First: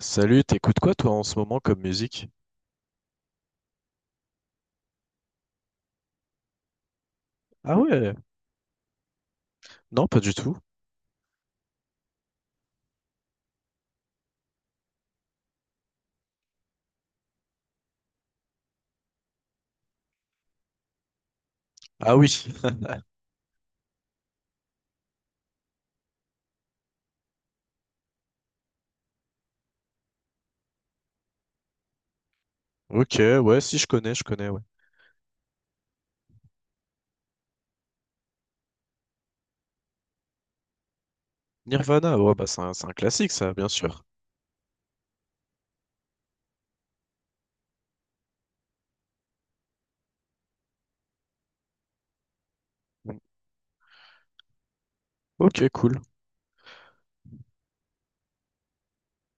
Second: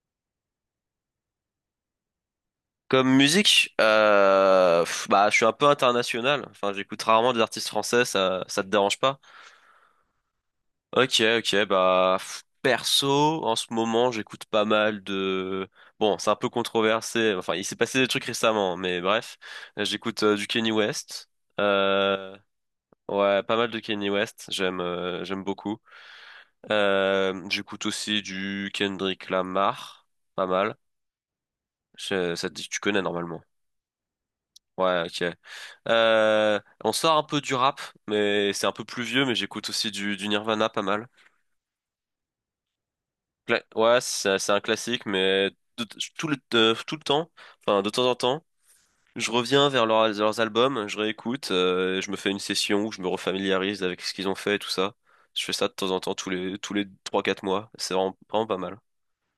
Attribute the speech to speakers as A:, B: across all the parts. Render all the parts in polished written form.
A: Salut, t'écoutes quoi toi en ce moment comme musique?
B: Comme musique, je suis un peu international. Enfin, j'écoute rarement des artistes
A: Ah
B: français,
A: ouais,
B: ça te dérange pas?
A: non pas du tout.
B: Ok, ok, perso, en ce moment, j'écoute pas mal de. Bon, c'est un peu controversé. Enfin, il s'est passé des trucs récemment, mais bref. J'écoute du Kanye West.
A: Ah oui,
B: Euh, ouais, pas mal de Kanye West. J'aime, j'aime beaucoup. J'écoute aussi du Kendrick Lamar. Pas mal. Ça te dit que tu connais
A: ok,
B: normalement.
A: ouais, si je connais, je connais, ouais.
B: Ouais, ok. On sort un peu du rap, mais c'est un peu plus vieux, mais j'écoute aussi du Nirvana pas mal.
A: Nirvana, ouais, bah c'est un classique ça, bien
B: Ouais,
A: sûr.
B: c'est un classique, mais de- tout le temps, enfin de temps en temps, je reviens vers leurs albums, je réécoute, je me fais une session où je me refamiliarise avec ce qu'ils ont fait et tout ça. Je fais ça
A: Ok,
B: de temps en
A: cool.
B: temps, tous les 3-4 mois. C'est vraiment pas mal.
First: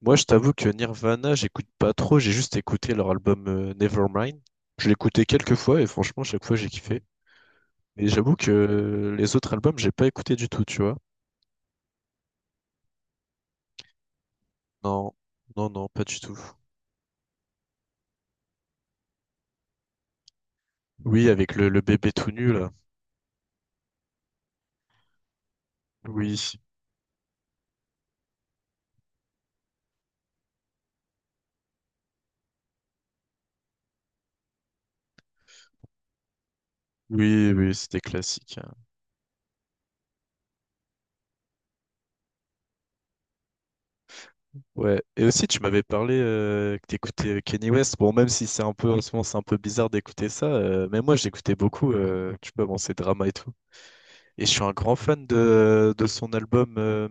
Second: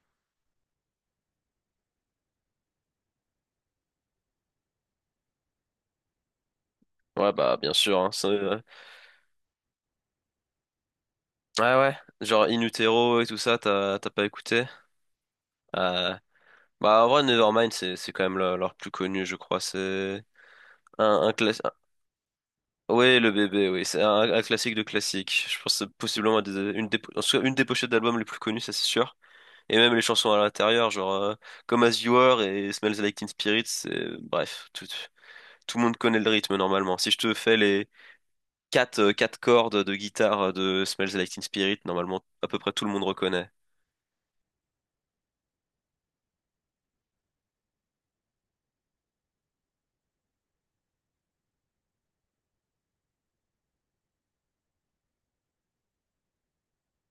A: Moi je t'avoue que Nirvana, j'écoute pas trop, j'ai juste écouté leur album Nevermind. Je l'ai écouté quelques fois et franchement, chaque fois j'ai kiffé.
B: Ouais, bah bien sûr.
A: Mais
B: Hein,
A: j'avoue que
B: ouais,
A: les autres albums, j'ai pas écouté du tout, tu vois.
B: ouais. Ouais. Genre In Utero et tout ça, t'as pas écouté?
A: Non, non, non, pas
B: Euh,
A: du tout.
B: Bah en vrai, Nevermind, c'est quand même leur plus connu, je crois. C'est Un,
A: Oui,
B: un
A: avec
B: classique.
A: le bébé tout nu là.
B: Oui, le bébé, oui. C'est un classique de classique. Je pense que c'est
A: Oui,
B: possiblement une des, en tout cas, une des pochettes d'albums les plus connues, ça c'est sûr. Et même les chansons à l'intérieur, Comme As You Are et Smells Like Teen Spirit, Bref, tout, tout le monde connaît le rythme normalement. Si je te
A: oui,
B: fais
A: oui,
B: les
A: c'était classique.
B: quatre cordes de guitare de Smells Like Teen Spirit, normalement à peu près tout le monde reconnaît.
A: Ouais, et aussi tu m'avais parlé que t'écoutais Kenny West. Bon, même si c'est un peu en ce moment, c'est un peu bizarre d'écouter ça, mais moi j'écoutais beaucoup, tu peux bon, ces dramas et tout. Et je suis un grand fan de son album.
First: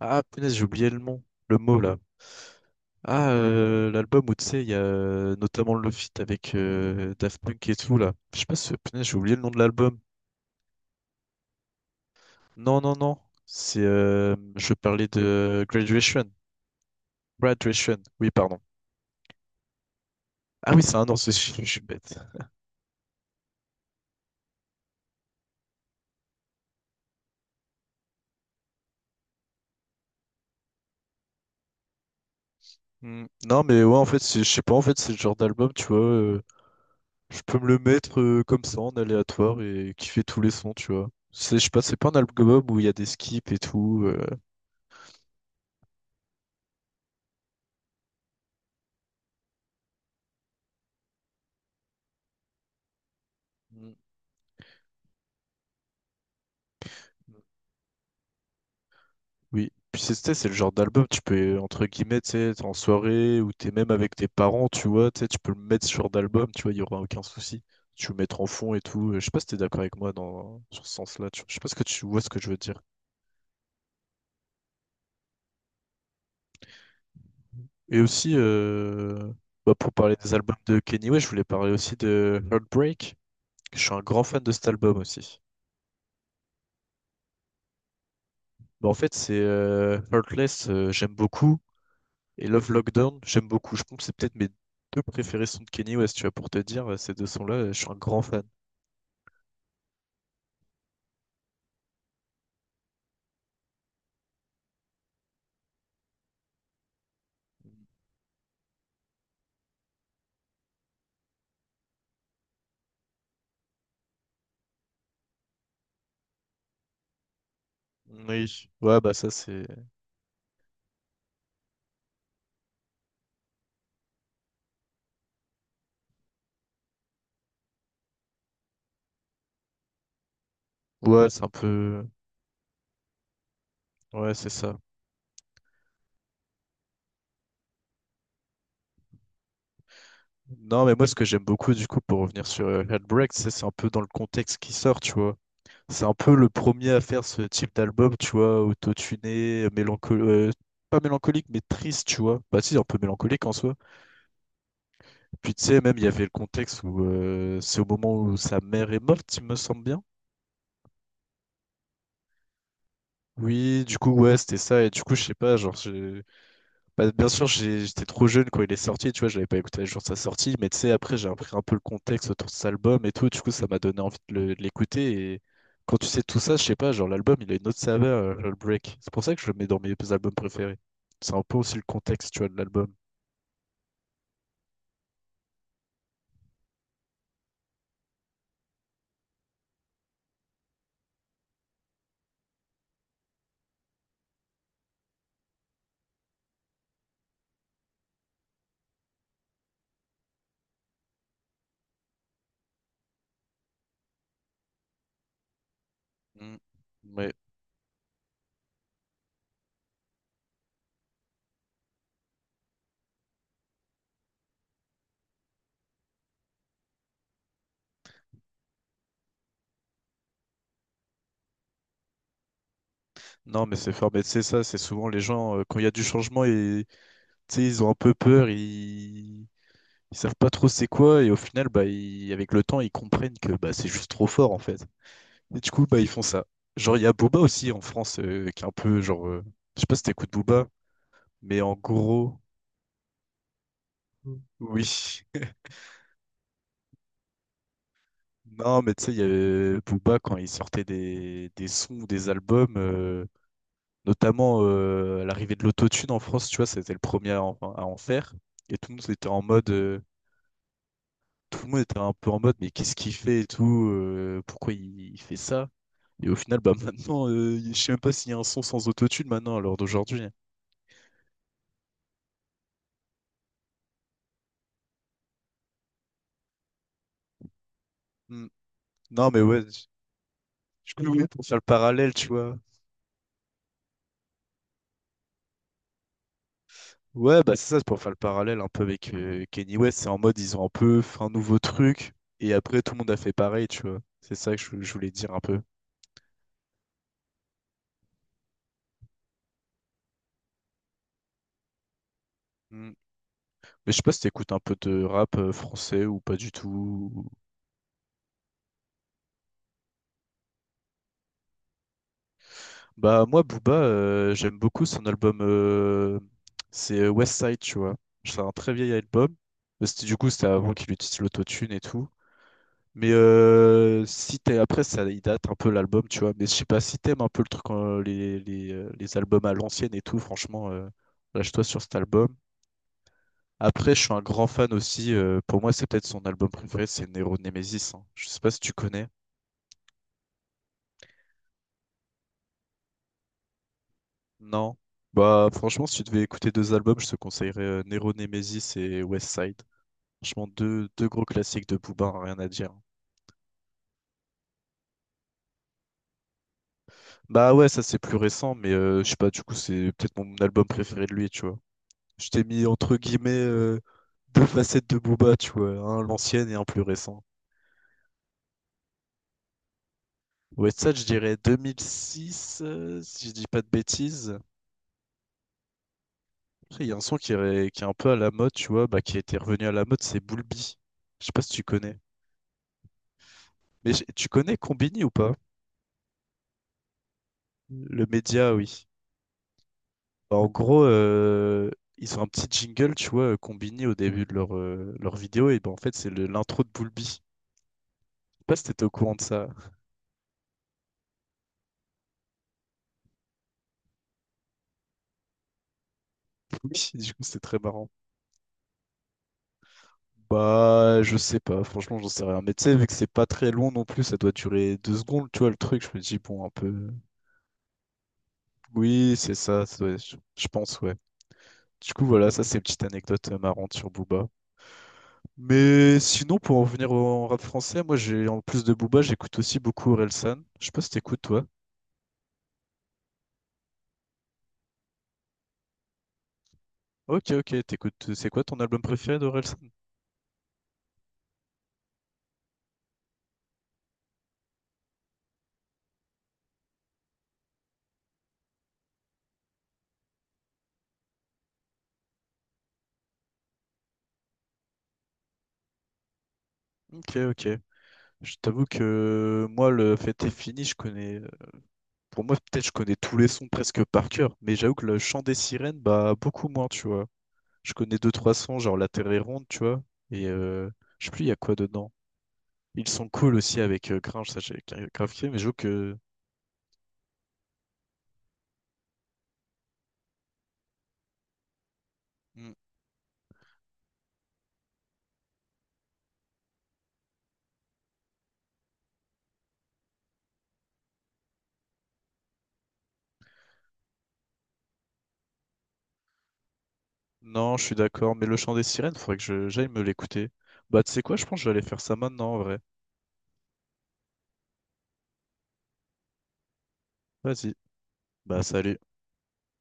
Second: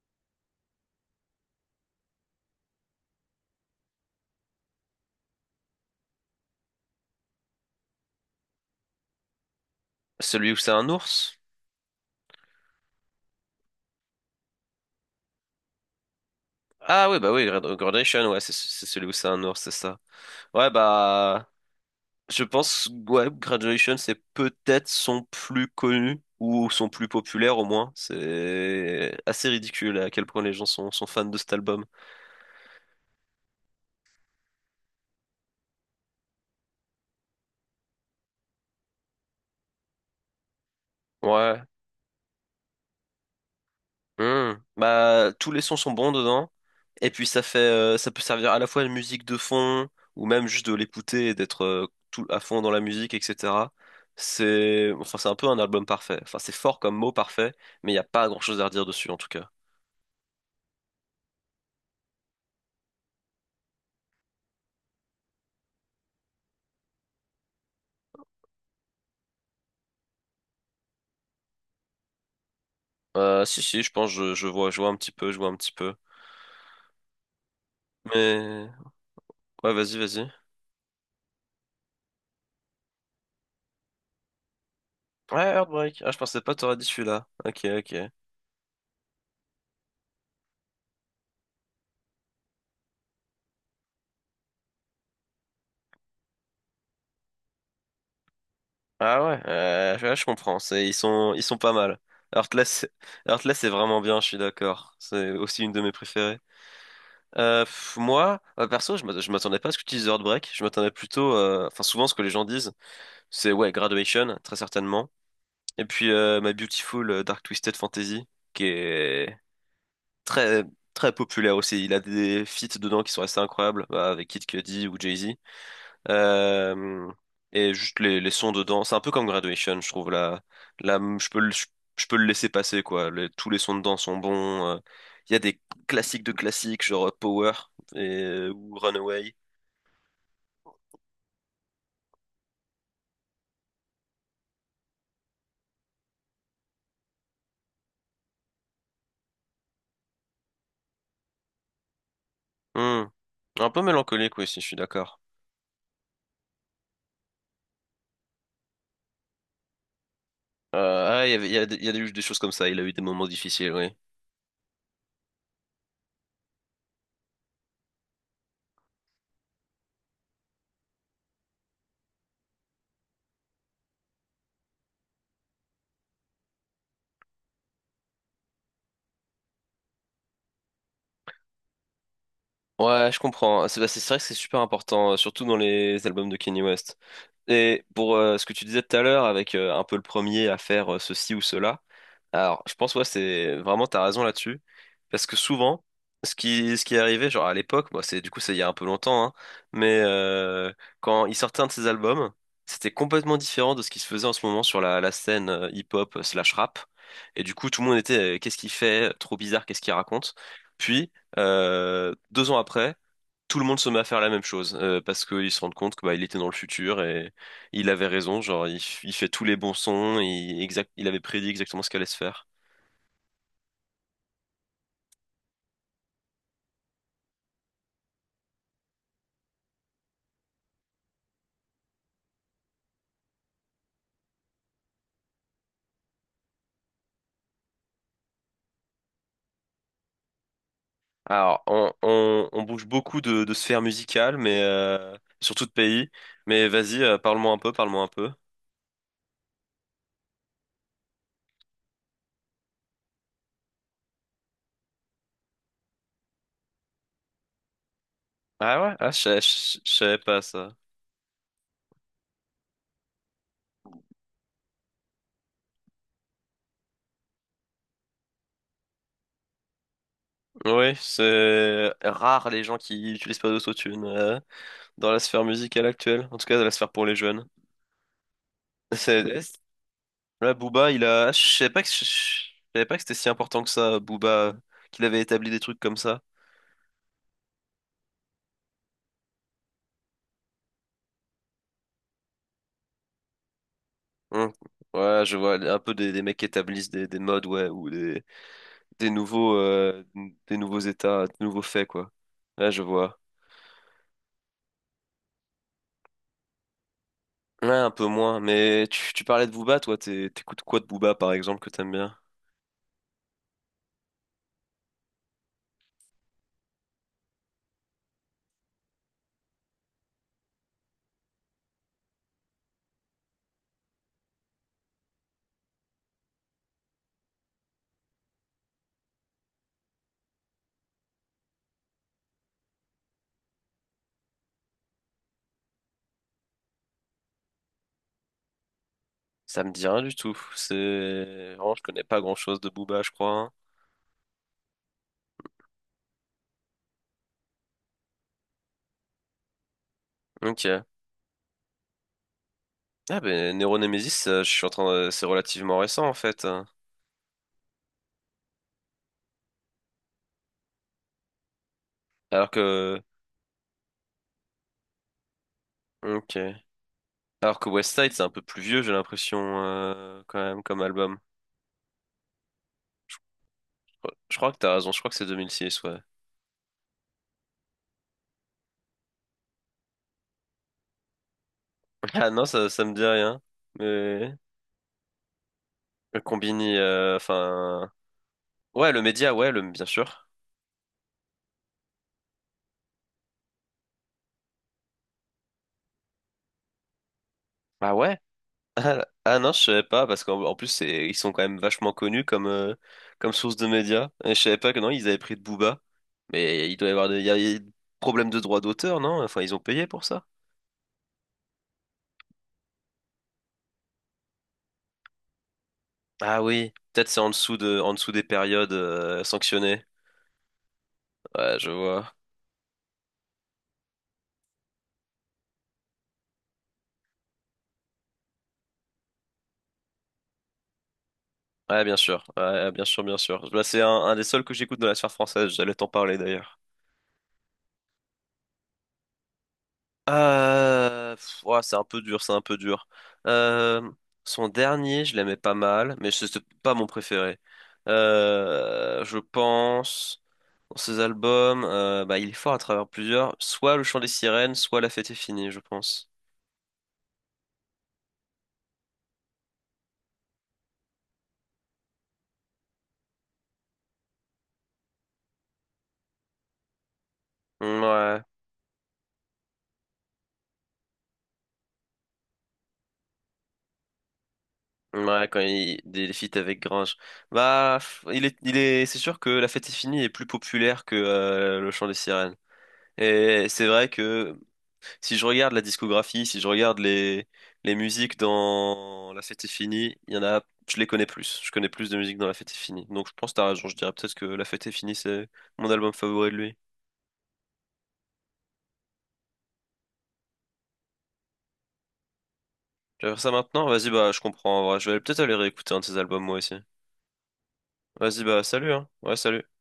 A: Ah, punaise, j'ai oublié le nom, le mot là. Ah, l'album où tu sais, il y a notamment le feat avec Daft Punk et tout là. Je sais pas si, punaise, j'ai oublié le nom de l'album.
B: Celui où c'est un ours?
A: Non, non, non, c'est. Je parlais de Graduation.
B: Ah oui, bah oui, Red Red
A: Graduation,
B: Nation,
A: oui,
B: ouais, c'est
A: pardon.
B: c'est celui où c'est un ours, c'est ça. Ouais,
A: Ah oui, c'est un danseur,
B: bah...
A: je suis bête.
B: Je pense, ouais, Graduation, c'est peut-être son plus connu ou son plus populaire au moins. C'est assez ridicule à quel point les gens sont fans de cet album.
A: Hmm. Non, mais ouais, en fait, je sais pas, en fait, c'est le genre d'album, tu vois. Je peux me le mettre comme ça, en aléatoire, et kiffer tous les sons, tu vois. C'est,
B: Ouais.
A: je sais pas, c'est pas un album où il y a des skips et tout.
B: Hmm. Bah, tous les sons sont bons dedans. Et puis ça fait, ça peut servir à la fois de musique de fond ou même juste de l'écouter et d'être tout à fond dans la musique, etc. C'est un peu un album parfait. Enfin, c'est fort comme mot
A: Mm.
B: parfait, mais il n'y a pas grand-chose à redire dessus en tout cas.
A: Oui, puis c'est tu sais, c'est le genre d'album, tu peux, entre guillemets, tu sais, t'es en soirée ou t'es même avec tes parents, tu vois, tu sais, tu peux le mettre sur d'album, tu vois, il n'y aura aucun souci. Tu peux le mettre en fond et tout. Je sais pas si t'es d'accord avec moi dans, sur ce sens-là, tu vois. Je sais pas ce que tu vois ce que je veux dire.
B: Si, si, je pense, je vois, je vois un petit peu.
A: Et aussi,
B: Mais ouais,
A: bah, pour parler
B: vas-y.
A: des albums de Kenny West, je voulais parler aussi de Heartbreak. Je suis un grand fan de cet album aussi.
B: Ouais, Heartbreak. Ah, je pensais pas t'aurais dit celui-là. Ok, ok.
A: Bah, en fait, c'est Heartless, j'aime beaucoup. Et Love Lockdown, j'aime beaucoup. Je pense que c'est peut-être mes deux préférés sont de Kenny West, tu vois, pour te dire, ces deux sons-là, je suis un grand fan.
B: Ah ouais, ouais, je comprends. C'est, ils sont pas mal. Heartless, Heartless est vraiment bien, je suis d'accord. C'est aussi une de mes préférées. Perso, je m'attendais pas à ce que tu dises Heartbreak. Je m'attendais plutôt, enfin, souvent, ce que les gens disent, c'est ouais, Graduation, très certainement. Et puis, My Beautiful Dark Twisted Fantasy, qui
A: Oui. Ouais, bah ça
B: est
A: c'est.
B: très, très populaire aussi. Il a des feats dedans qui sont assez incroyables, bah, avec Kid Cudi ou Jay-Z. Euh, et juste les sons dedans, c'est un peu comme Graduation, je trouve. Là, je
A: Ouais,
B: peux
A: c'est un peu.
B: je peux le laisser passer, quoi. Tous les sons dedans sont
A: Ouais, c'est
B: bons.
A: ça.
B: Il y a des classiques de classiques, genre Power et, ou Runaway.
A: Non, mais moi ce que j'aime beaucoup du coup pour revenir sur Heartbreak, c'est un peu dans le contexte qui sort, tu vois. C'est un peu le premier à faire ce type d'album, tu vois, autotuné, mélancolique, pas mélancolique, mais triste, tu vois. Bah si, un peu
B: Hmm.
A: mélancolique en
B: Un
A: soi.
B: peu mélancolique, oui, si je suis d'accord.
A: Puis tu sais, même, il y avait le contexte où c'est au moment où sa mère est morte, il me semble bien.
B: Il y a, il y a eu des choses comme ça. Il a eu des moments difficiles,
A: Oui,
B: oui.
A: du coup, ouais, c'était ça. Et du coup, je sais pas, genre. Bah, bien sûr, j'étais trop jeune quand il est sorti, tu vois, j'avais pas écouté le jour de sa sortie, mais tu sais, après, j'ai appris un peu le contexte autour de cet album et tout, du coup, ça m'a donné envie de l'écouter. Et quand tu sais tout ça, je sais pas, genre, l'album, il a une autre saveur, le break. C'est pour ça que je le mets dans mes albums préférés. C'est un peu aussi le contexte, tu vois, de l'album.
B: Ouais, je comprends. C'est vrai que c'est super important, surtout dans les albums de Kanye West. Et pour ce que tu disais tout à l'heure, avec un peu le premier à faire ceci ou cela, alors je pense ouais, c'est vraiment t'as raison là-dessus, parce que souvent, ce qui est arrivé, genre à l'époque, bah, c'est du coup c'est il y a un peu longtemps, mais euh, quand il sortait un de ses albums, c'était complètement différent de ce qui se faisait en ce moment sur la scène hip-hop slash
A: Mm.
B: rap.
A: Ouais.
B: Et du coup, tout le monde était qu'est-ce qu'il fait? Trop bizarre, qu'est-ce qu'il raconte? Deux ans après, tout le monde se met à faire la même chose parce qu'ils se rendent compte que bah, il était dans le futur et il avait raison. Il fait tous les bons sons, exact, il avait prédit exactement ce qu'allait se faire.
A: Non, mais c'est fort, mais tu sais, ça, c'est souvent les gens, quand il y a du changement, et, tu sais, ils ont un peu peur, ils... ils savent pas trop c'est quoi, et au final, bah, avec le temps, ils comprennent que bah, c'est juste trop fort, en fait. Et du coup, bah, ils font ça. Genre, il y a Booba aussi en France qui est un peu genre. Je sais pas si t'écoutes Booba, mais
B: Alors,
A: en gros,
B: on bouge beaucoup de sphères musicales, mais
A: oui.
B: surtout de pays. Mais vas-y, parle-moi un peu.
A: Non, mais tu sais, il y avait Booba quand il sortait des sons, des albums, notamment à l'arrivée de l'autotune en France, tu vois, c'était le premier à en faire. Et
B: Ah
A: tout
B: ouais,
A: le
B: ah,
A: monde était en mode.
B: je
A: euh,
B: savais pas ça.
A: tout le monde était un peu en mode, mais qu'est-ce qu'il fait et tout pourquoi il fait ça? Et au final, bah maintenant, je sais même pas s'il y a un son sans autotune maintenant, à l'heure d'aujourd'hui. Hein.
B: Oui, c'est rare les gens qui utilisent pas d'autotune dans la sphère musicale actuelle, en tout cas dans la sphère pour les jeunes.
A: Hmm. Non, mais ouais.
B: Là, Booba,
A: Je
B: il
A: connais
B: a.
A: pour faire le
B: Je
A: parallèle, tu vois.
B: savais pas que c'était si important que ça, Booba, qu'il avait établi des trucs comme ça.
A: Ouais, bah c'est ça, c'est pour faire le parallèle un peu avec Kanye West. C'est en mode, ils ont un peu fait un nouveau truc, et après, tout le monde a fait pareil, tu vois. C'est
B: Hum.
A: ça que je voulais
B: Ouais,
A: dire
B: je
A: un
B: vois
A: peu.
B: un peu des mecs qui établissent des modes, ouais, ou des nouveaux euh, des nouveaux états, des nouveaux faits, quoi. Là, je
A: Mm.
B: vois.
A: Mais je sais pas si t'écoutes un peu de rap français ou pas du tout. ou-
B: Ouais, un peu moins. Mais tu parlais de Booba, toi, t'écoutes quoi de Booba, par exemple, que t'aimes bien?
A: Bah, moi, Booba, j'aime beaucoup son album. C'est West Side, tu vois. C'est un très vieil album. C'était, du coup, c'était avant qu'il utilise l'autotune et tout. Mais si t'es après ça il date un peu l'album tu vois mais je sais pas si t'aimes un peu le truc les albums à l'ancienne et tout franchement lâche-toi sur cet album. Après je suis un grand fan aussi pour moi c'est peut-être son album préféré c'est Nero Nemesis hein. Je sais pas si tu connais.
B: Ça me dit rien du tout. C'est vraiment, je connais pas grand-chose de Booba, je crois. Hein.
A: Non. Bah franchement si tu devais écouter deux albums je te conseillerais Nero Nemesis et West Side. Franchement
B: Ok.
A: deux gros classiques de Booba hein, rien à dire. Hein.
B: Ah ben, Neuro Nemesis, je suis en train de... c'est relativement récent en fait. Hein.
A: Bah ouais ça c'est plus récent mais je sais pas du coup c'est peut-être mon album préféré de lui tu vois. Je t'ai
B: Alors
A: mis entre
B: que,
A: guillemets deux facettes de Booba, tu vois, un l'ancienne et
B: ok.
A: un plus récent.
B: Alors que West Side, c'est un peu plus vieux, j'ai l'impression, quand même,
A: Ouais,
B: comme
A: ça, je
B: album.
A: dirais 2006, si je dis pas de
B: Je
A: bêtises.
B: crois que t'as raison, je crois que c'est 2006 ouais.
A: Après, il y a un son qui est un peu à la mode, tu vois, bah, qui était revenu à la mode, c'est Bulbi. Je sais pas si tu connais.
B: Ah non, ça me dit rien.
A: Mais tu
B: Mais...
A: connais Combini ou pas?
B: Le Combini, enfin...
A: Le média, oui.
B: Ouais, le Média, ouais, le... bien sûr.
A: Bah, en gros, ils ont un petit jingle, tu vois, Combini au début de leur vidéo, et bah, en fait, c'est l'intro de Bulbi. Je
B: Ah ouais?
A: sais pas si t'étais au
B: Ah,
A: courant de
B: ah
A: ça.
B: non, je savais pas, parce qu'en plus, ils sont quand même vachement connus comme, comme source de médias. Et je savais pas que non, ils avaient pris de Booba. Mais il doit
A: Oui,
B: y avoir
A: du
B: des...
A: coup,
B: il y a
A: c'était très
B: des
A: marrant.
B: problèmes de droit d'auteur, non? Enfin, ils ont payé pour ça.
A: Bah, je sais pas, franchement, j'en sais rien. Mais tu sais, vu que c'est pas très long non plus, ça doit durer deux secondes, tu vois, le truc. Je me dis,
B: Ah
A: bon, un
B: oui,
A: peu.
B: peut-être c'est en dessous de... en dessous des périodes,
A: Oui, c'est ça, ça
B: sanctionnées.
A: doit- je je pense, ouais.
B: Ouais, je
A: Du coup,
B: vois.
A: voilà, ça, c'est une petite anecdote marrante sur Booba. Mais sinon, pour en venir au rap français, moi, j'ai en plus de Booba, j'écoute aussi beaucoup Orelsan. Je sais pas si t'écoutes, toi.
B: Ouais, bien sûr. Ouais, bien sûr, bien sûr. Bah, c'est un des seuls que j'écoute dans la sphère française. J'allais t'en parler d'ailleurs.
A: Ok, ok, t'écoutes. C'est quoi ton album préféré d'Orelsan?
B: Pff, ouah, c'est un peu dur, c'est un peu dur. Euh, Son dernier, je l'aimais pas mal, mais c'était pas mon préféré. Je pense, dans ses albums, bah, il est fort à travers plusieurs. Soit Le Chant des Sirènes, soit La Fête est finie, je pense.
A: Ok, ok. Je t'avoue que moi, le fête est fini, je connais. Pour moi, peut-être je connais tous les sons presque par cœur, mais j'avoue que le chant des sirènes, bah beaucoup moins, tu vois. Je connais deux,
B: Ouais.
A: trois sons, genre La Terre est ronde, tu vois. Et je sais plus, il y a quoi dedans. Ils sont cool aussi avec Gringe, ça j'ai grave
B: Ouais,
A: kiffé, mais
B: quand
A: j'avoue
B: il
A: que.
B: des feats avec Grange. Bah, pff, il est, c'est sûr que La Fête est finie est plus populaire que Le Chant des Sirènes.
A: Hmm.
B: Et c'est vrai que si je regarde la discographie, si je regarde les musiques dans La Fête est finie, il y en a, je les connais plus. Je connais plus de musique dans La Fête est finie. Donc je pense que t'as raison, je dirais peut-être que La Fête est finie, c'est mon album favori de lui.
A: Non, je suis d'accord, mais le chant des sirènes, faudrait que j'aille me l'écouter. Bah, tu sais quoi, je pense que je vais aller faire ça maintenant en vrai.
B: Tu vas faire ça maintenant? Vas-y, bah je comprends en vrai. Je vais peut-être aller réécouter un de ses albums moi aussi.
A: Vas-y,
B: Vas-y, bah
A: bah,
B: salut,
A: salut.
B: hein. Ouais, salut.